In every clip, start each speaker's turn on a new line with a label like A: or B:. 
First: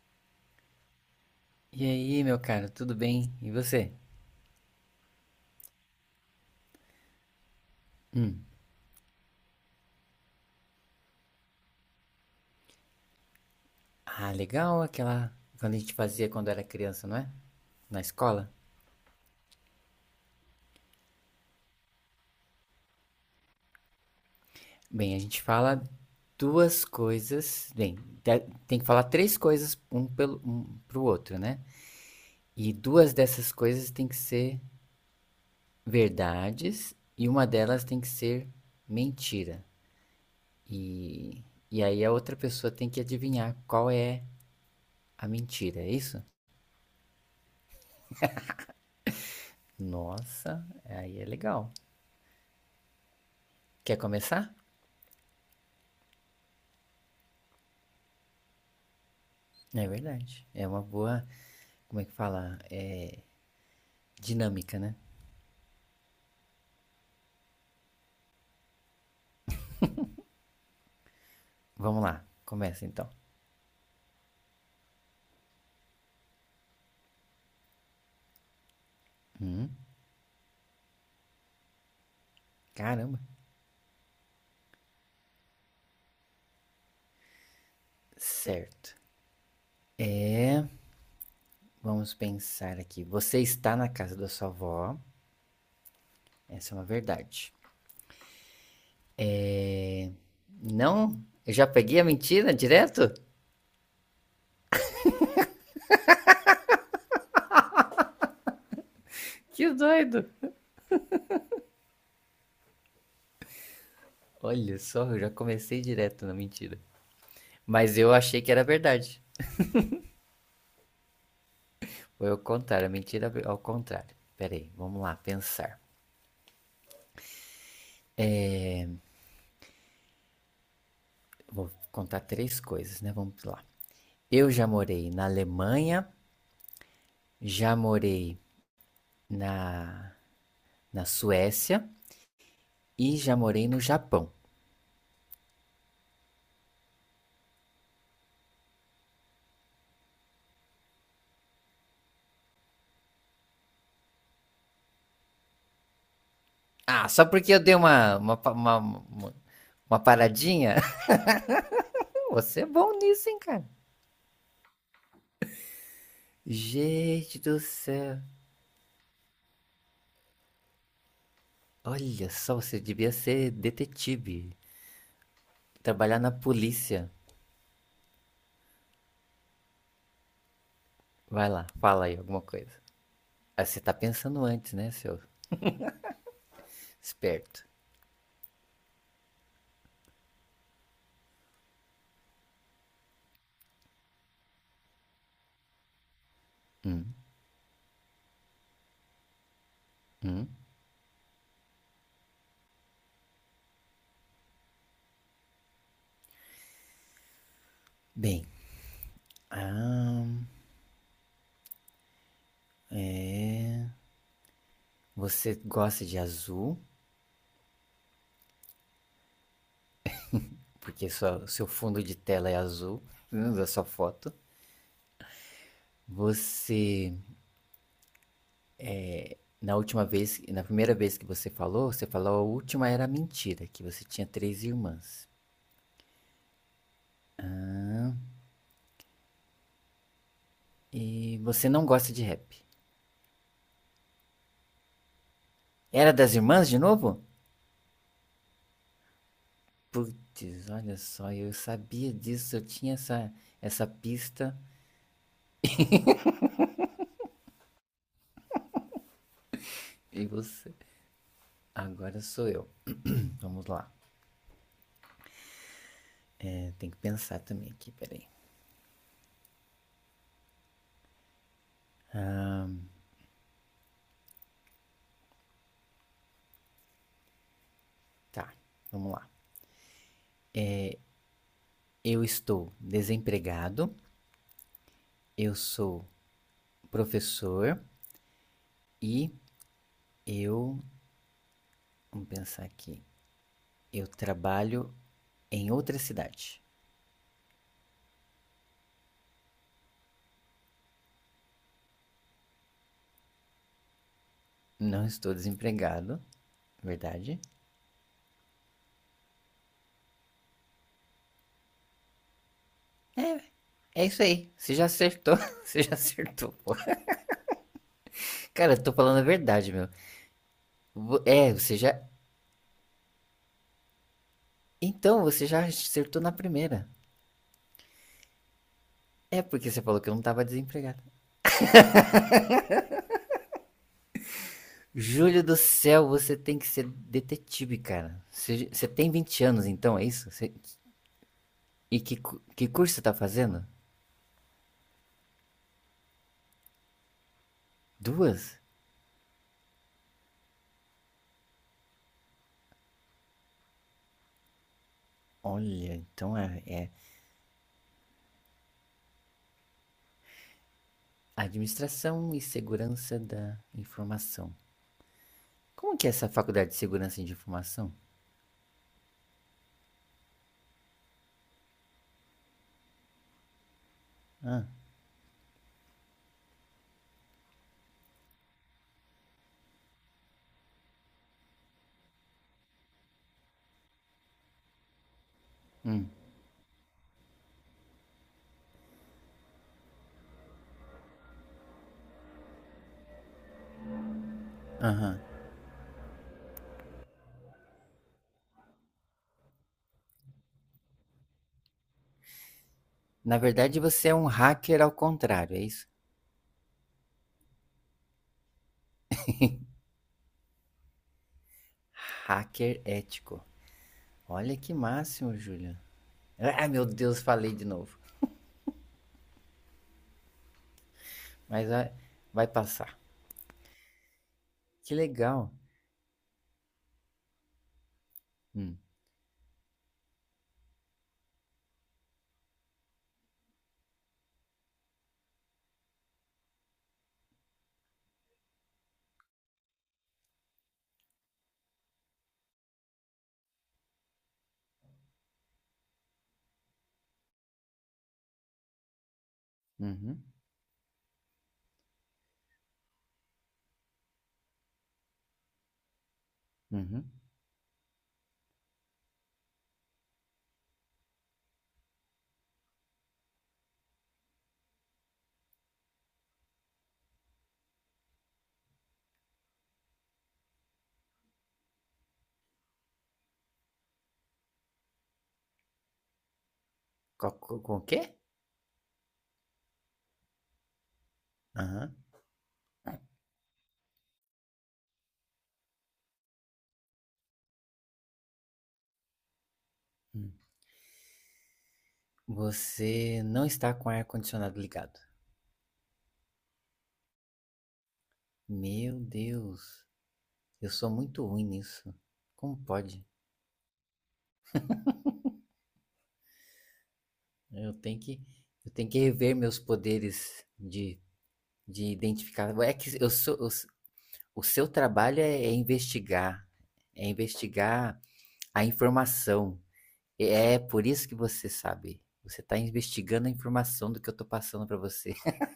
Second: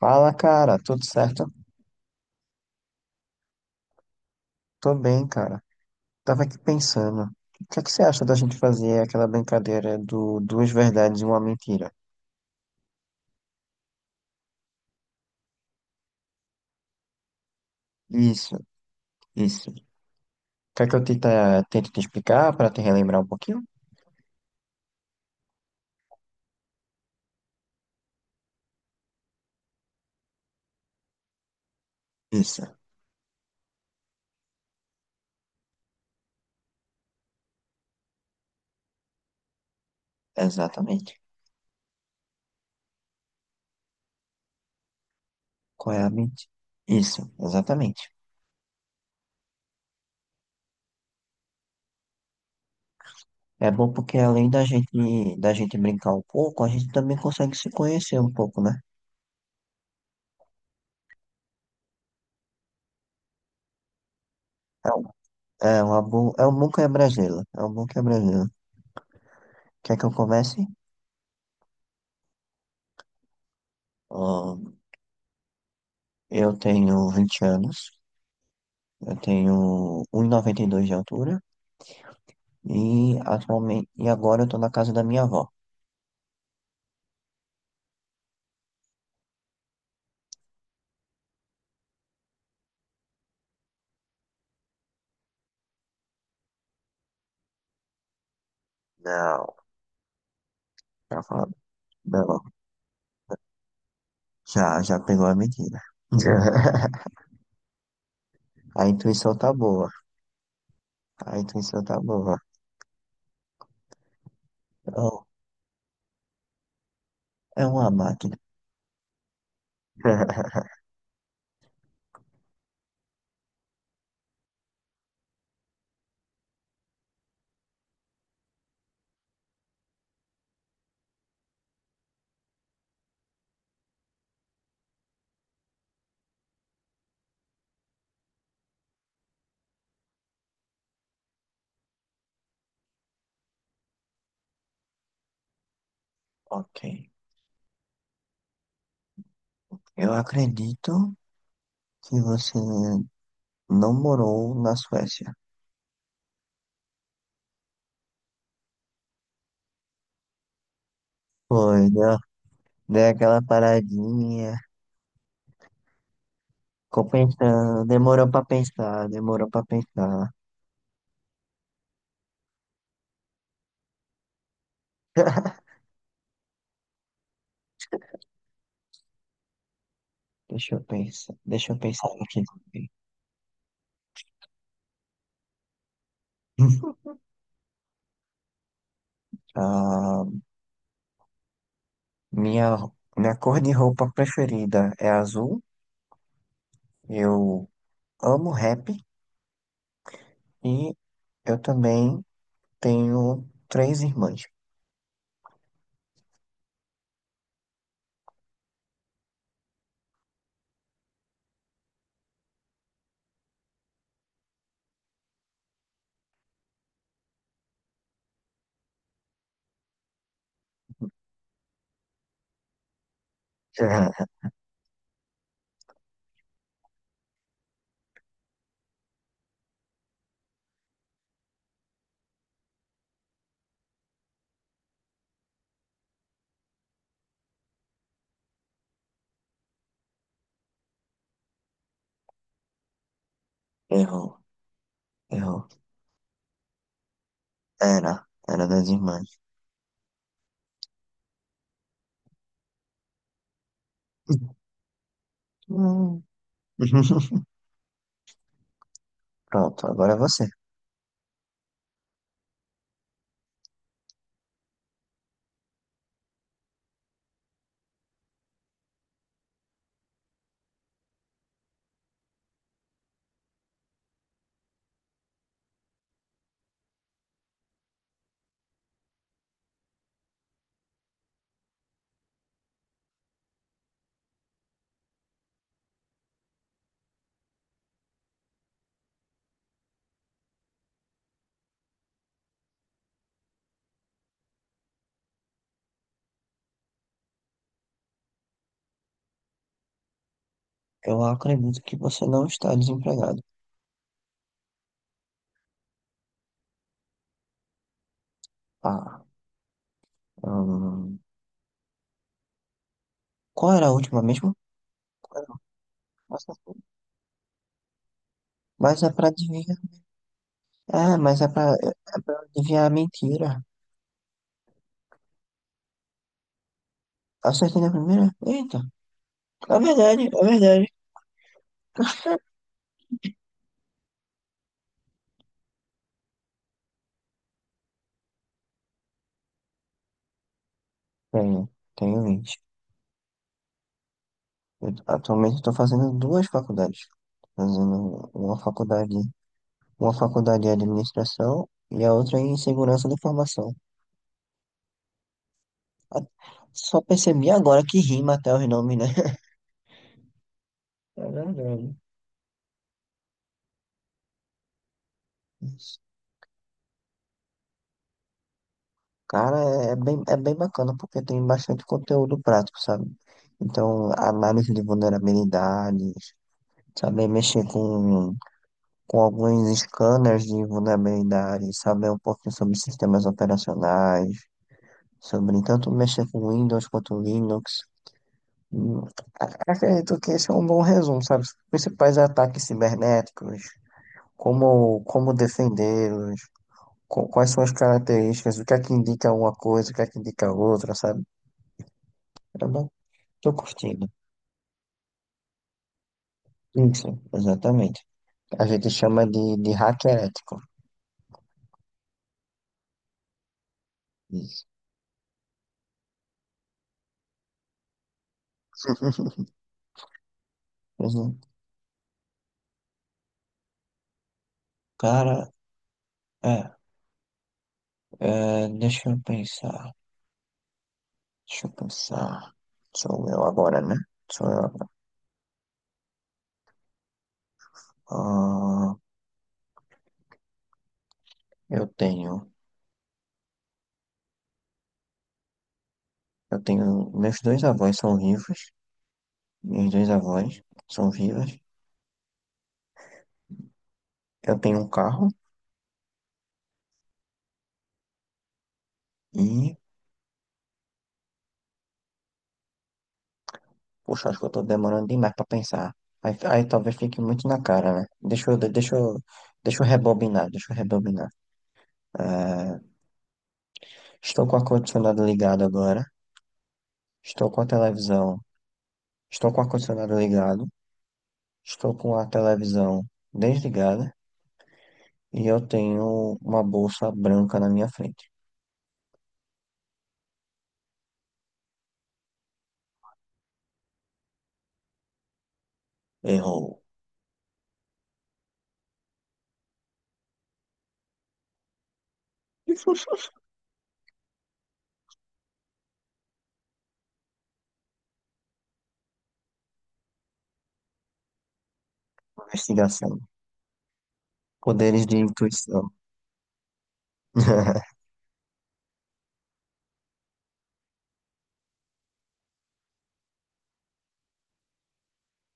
A: Fala, cara, tudo certo?
B: E aí, meu caro, tudo bem? E você?
A: Tô bem, cara. Tava aqui pensando, o que é que você acha da gente fazer aquela brincadeira do duas verdades e uma mentira?
B: Ah, legal aquela. Quando a gente fazia quando era criança, não é? Na escola?
A: Isso, isso. Quer que eu tente te explicar para te relembrar um pouquinho?
B: Bem, a gente fala duas coisas. Bem, te- tem que falar três coisas um pelo um pro outro, né? E
A: Isso,
B: duas dessas coisas tem que ser verdades e uma delas tem que ser mentira.
A: exatamente.
B: E, e aí a outra pessoa tem que adivinhar qual é a mentira, é
A: Qual é a
B: isso?
A: mentira? Isso, exatamente.
B: Nossa, aí é legal.
A: É bom
B: Quer
A: porque além
B: começar?
A: da gente, da gente brincar um pouco, a gente também consegue se conhecer um pouco, né?
B: É verdade. É uma boa, como é que fala? É dinâmica,
A: É,
B: né?
A: um- É uma boa, é um bom quebra-gelo, é um bom quebra-gelo. Quer que eu comece?
B: Vamos lá, começa então.
A: Ahn, eu tenho 20 anos. Eu tenho 1,92 de altura e
B: Caramba.
A: atualmente e agora eu tô na casa da minha avó.
B: Certo. Vamos pensar aqui. Você está na casa da sua avó. Essa é uma verdade.
A: Não,
B: É.
A: já
B: Não?
A: falou.
B: Eu já peguei a
A: Não,
B: mentira direto?
A: já pegou a medida. A intuição tá
B: Que
A: boa.
B: doido!
A: A intuição tá boa.
B: Olha só, eu
A: Oh,
B: já comecei direto na mentira.
A: é uma
B: Mas eu
A: máquina.
B: achei que era verdade. Foi ao contrário, a mentira é ao contrário. Pera aí, vamos lá, pensar. Vou contar três coisas, né? Vamos lá. Eu já morei na Alemanha, já morei na, na Suécia e já morei no Japão.
A: Ok. Eu acredito que você não morou na Suécia.
B: Ah, só porque eu dei uma, pa- uma paradinha?
A: Foi, deu,
B: Você é bom
A: deu
B: nisso, hein,
A: aquela
B: cara?
A: paradinha. Ficou
B: Gente do
A: pensando,
B: céu.
A: demorou pra pensar, demorou pra pensar.
B: Olha só, você devia ser detetive. Trabalhar na polícia.
A: Deixa eu pensar.
B: Vai lá,
A: Deixa eu
B: fala
A: pensar
B: aí alguma
A: aqui
B: coisa.
A: também.
B: Ah, você tá pensando antes, né, seu esperto?
A: Ah, minha, minha cor de roupa preferida é azul. Eu amo rap e eu também tenho três irmãs.
B: Bem, ah, você gosta de azul? Porque sua, seu fundo de tela é azul, né, da sua foto. Você, na última vez, na primeira vez que você falou a última era mentira, que você tinha três irmãs. E você não gosta de rap.
A: Errou, errou.
B: Era das irmãs de novo?
A: Era, era das irmãs.
B: Putz, olha só, eu sabia disso, eu tinha essa, pista.
A: Hum. Pronto, agora é
B: E
A: você.
B: você? Agora sou eu. Vamos lá. É, tem que pensar também aqui, peraí. Tá, vamos lá. Eu estou desempregado, eu sou professor, e eu, vamos pensar aqui, eu trabalho em outra cidade.
A: Eu acredito que você não está desempregado.
B: Não estou desempregado, verdade?
A: Ah, hum,
B: É,
A: qual era a
B: é
A: última
B: isso aí.
A: mesmo?
B: Você já acertou.
A: Qual era a
B: Você já acertou, pô.
A: última?
B: Cara, eu tô
A: Mas é
B: falando a
A: para
B: verdade, meu.
A: É, mas é
B: É,
A: pra,
B: você
A: é
B: já.
A: é pra adivinhar a mentira.
B: Então, você já acertou na primeira.
A: Acertei na primeira? Eita,
B: É porque
A: é
B: você falou que eu não
A: verdade, é
B: tava
A: verdade.
B: desempregado. Júlio do céu, você tem que ser detetive, cara. Você tem 20 anos, então, é isso?
A: Tenho,
B: E que,
A: tenho
B: cu-
A: 20.
B: que curso você tá fazendo?
A: Eu, atualmente estou fazendo duas faculdades. Fazendo
B: Duas?
A: uma faculdade de administração e a outra em segurança da informação.
B: Olha,
A: A-
B: então é
A: Só percebi agora que rima até os nomes, né? É verdade.
B: Administração e Segurança da Informação. Como
A: Isso.
B: que é essa faculdade de Segurança de Informação?
A: Cara, é bem bacana porque tem bastante conteúdo prático, sabe? Então, análise de vulnerabilidades, saber mexer com alguns scanners de vulnerabilidade, saber um pouquinho sobre sistemas operacionais, sobre tanto
B: Hum,
A: mexer com Windows quanto Linux. Hum, Acredito que esse é um bom resumo, sabe? Os principais ataques cibernéticos,
B: aham.
A: como defendê-los, quais são as características, o que é que indica uma coisa, o que é que indica outra, sabe? Eu não
B: Na
A: tô
B: verdade, você
A: curtindo.
B: é um hacker ao contrário, é isso?
A: Isso, exatamente. A gente chama de hacker ético.
B: Hacker ético. Olha
A: Isso.
B: que máximo, Júlia. Ah, meu Deus, falei de novo.
A: Pois é.
B: Mas vai passar. Que
A: Cara,
B: legal.
A: é,
B: Hum,
A: deixa eu pensar. Deixa eu pensar. Sou eu agora, né? Sou eu agora. Ah, eu tenho. Eu tenho. Meus dois avós são vivos. Meus dois
B: uhum,
A: avós são vivos. Eu tenho um carro
B: uhum.
A: e. Poxa, acho que eu tô demorando demais pra pensar. Aí talvez fique muito na cara, né? Deixa eu rebobinar, deixa eu rebobinar. Ah, estou com o ar-condicionado ligado agora.
B: Co-
A: Estou com
B: co-
A: a
B: Com o quê?
A: televisão. Estou com o ar-condicionado ligado. Estou
B: Aham.
A: com a televisão desligada. E eu tenho uma bolsa branca na minha frente.
B: Hum. Você não está com o ar-condicionado ligado.
A: Errou.
B: Meu Deus, eu sou muito ruim nisso. Como pode? Eu tenho que, eu tenho que rever meus poderes de, identificar. É que eu
A: Investigação.
B: sou, eu o seu
A: Poderes de
B: trabalho
A: intuição.
B: é investigar a informação. É por isso que você sabe. Você está investigando a informação do que eu tô passando para você.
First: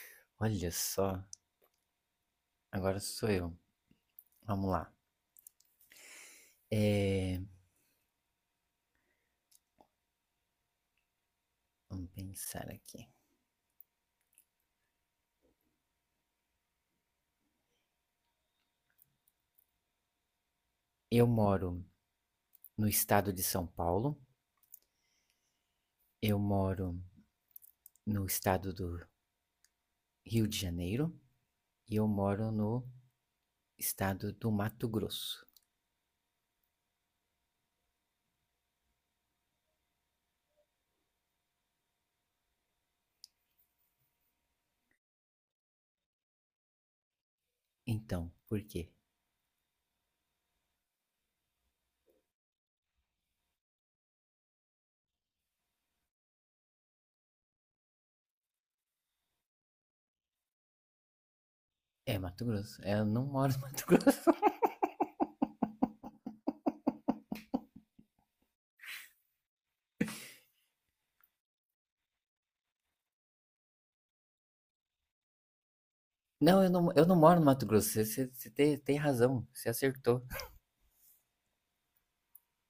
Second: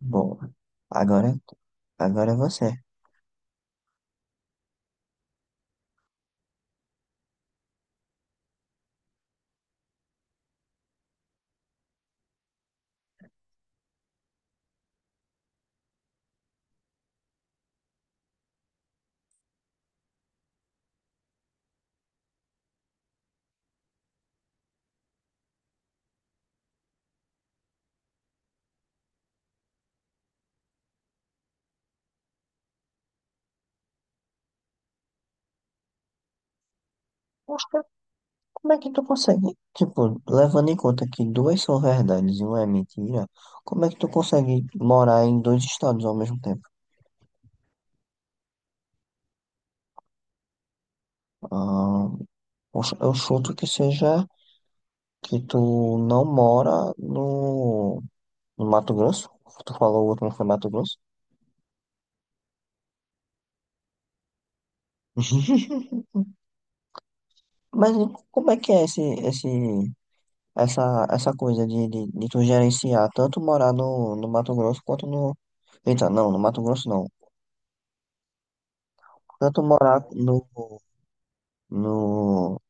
A: Bom,
B: Olha só,
A: agora, agora é você.
B: agora sou eu. Vamos lá. É, vamos pensar aqui. Eu moro no estado de São Paulo. Eu moro no estado do Rio de Janeiro. E eu moro no estado do Mato Grosso.
A: Poxa, como é que tu consegue? Tipo, levando em conta que duas são verdades e uma é mentira, como é que tu consegue morar em dois estados ao mesmo tempo?
B: Então, por quê?
A: Ah, poxa, eu chuto que seja que tu não mora no Mato Grosso. Tu falou o último foi Mato Grosso?
B: É Mato Grosso. Eu não moro no Mato Grosso.
A: Mas e como é que é esse, essa coisa de tu gerenciar tanto morar no Mato Grosso quanto no. Eita, não, no Mato
B: Não, eu
A: Grosso
B: não,
A: não.
B: eu não moro no Mato Grosso. Você tem razão.
A: Tanto
B: Você
A: morar
B: acertou.
A: no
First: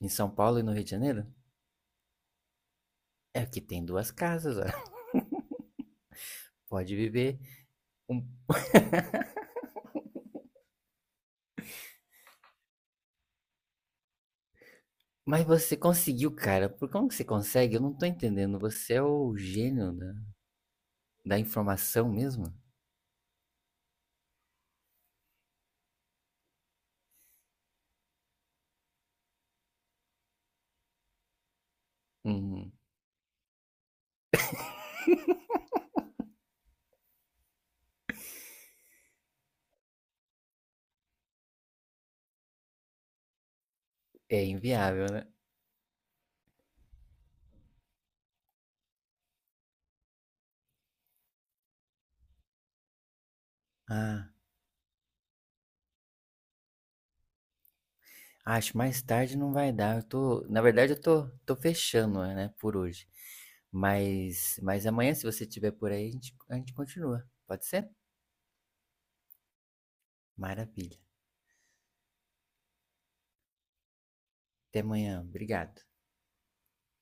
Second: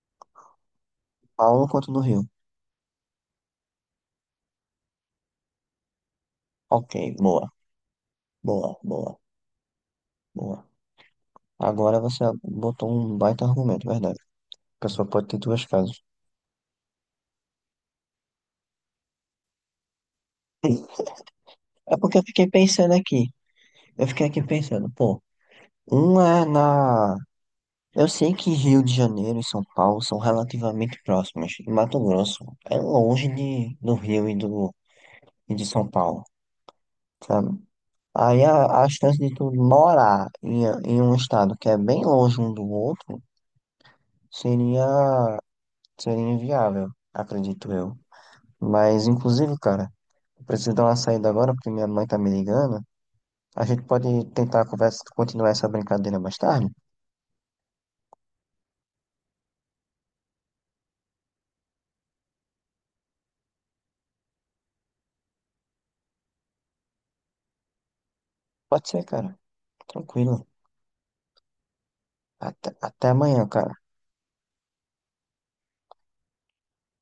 B: Em São Paulo e no Rio de Janeiro?
A: Paulo quanto no Rio.
B: É que tem duas casas, ó.
A: Ok,
B: Pode viver. Um-
A: boa, boa, boa. Agora você botou um baita argumento, verdade. A pessoa pode ter
B: Mas
A: duas
B: você
A: casas.
B: conseguiu, cara. Por Como que você consegue? Eu não tô entendendo. Você é o gênio da, da
A: É
B: informação
A: porque eu fiquei
B: mesmo?
A: pensando aqui. Eu fiquei aqui pensando, pô, um é na. Eu sei que Rio de Janeiro e São Paulo são relativamente próximas. E Mato Grosso
B: Hum,
A: é longe do Rio e de São Paulo, sabe? Aí a chance de tu morar em um estado que é bem longe um do outro
B: é inviável, né?
A: seria, seria inviável, acredito eu. Mas, inclusive, cara, eu preciso dar uma saída agora porque minha mãe tá me ligando. A gente pode
B: Ah,
A: tentar conversa, continuar essa brincadeira mais tarde?
B: acho mais tarde não vai dar. Na verdade, eu tô fechando, né, por hoje. Mas amanhã, se você estiver por aí, a gente continua. Pode ser?
A: Pode ser, cara. Tranquilo.
B: Maravilha.
A: Até amanhã, cara.
B: Até amanhã. Obrigado.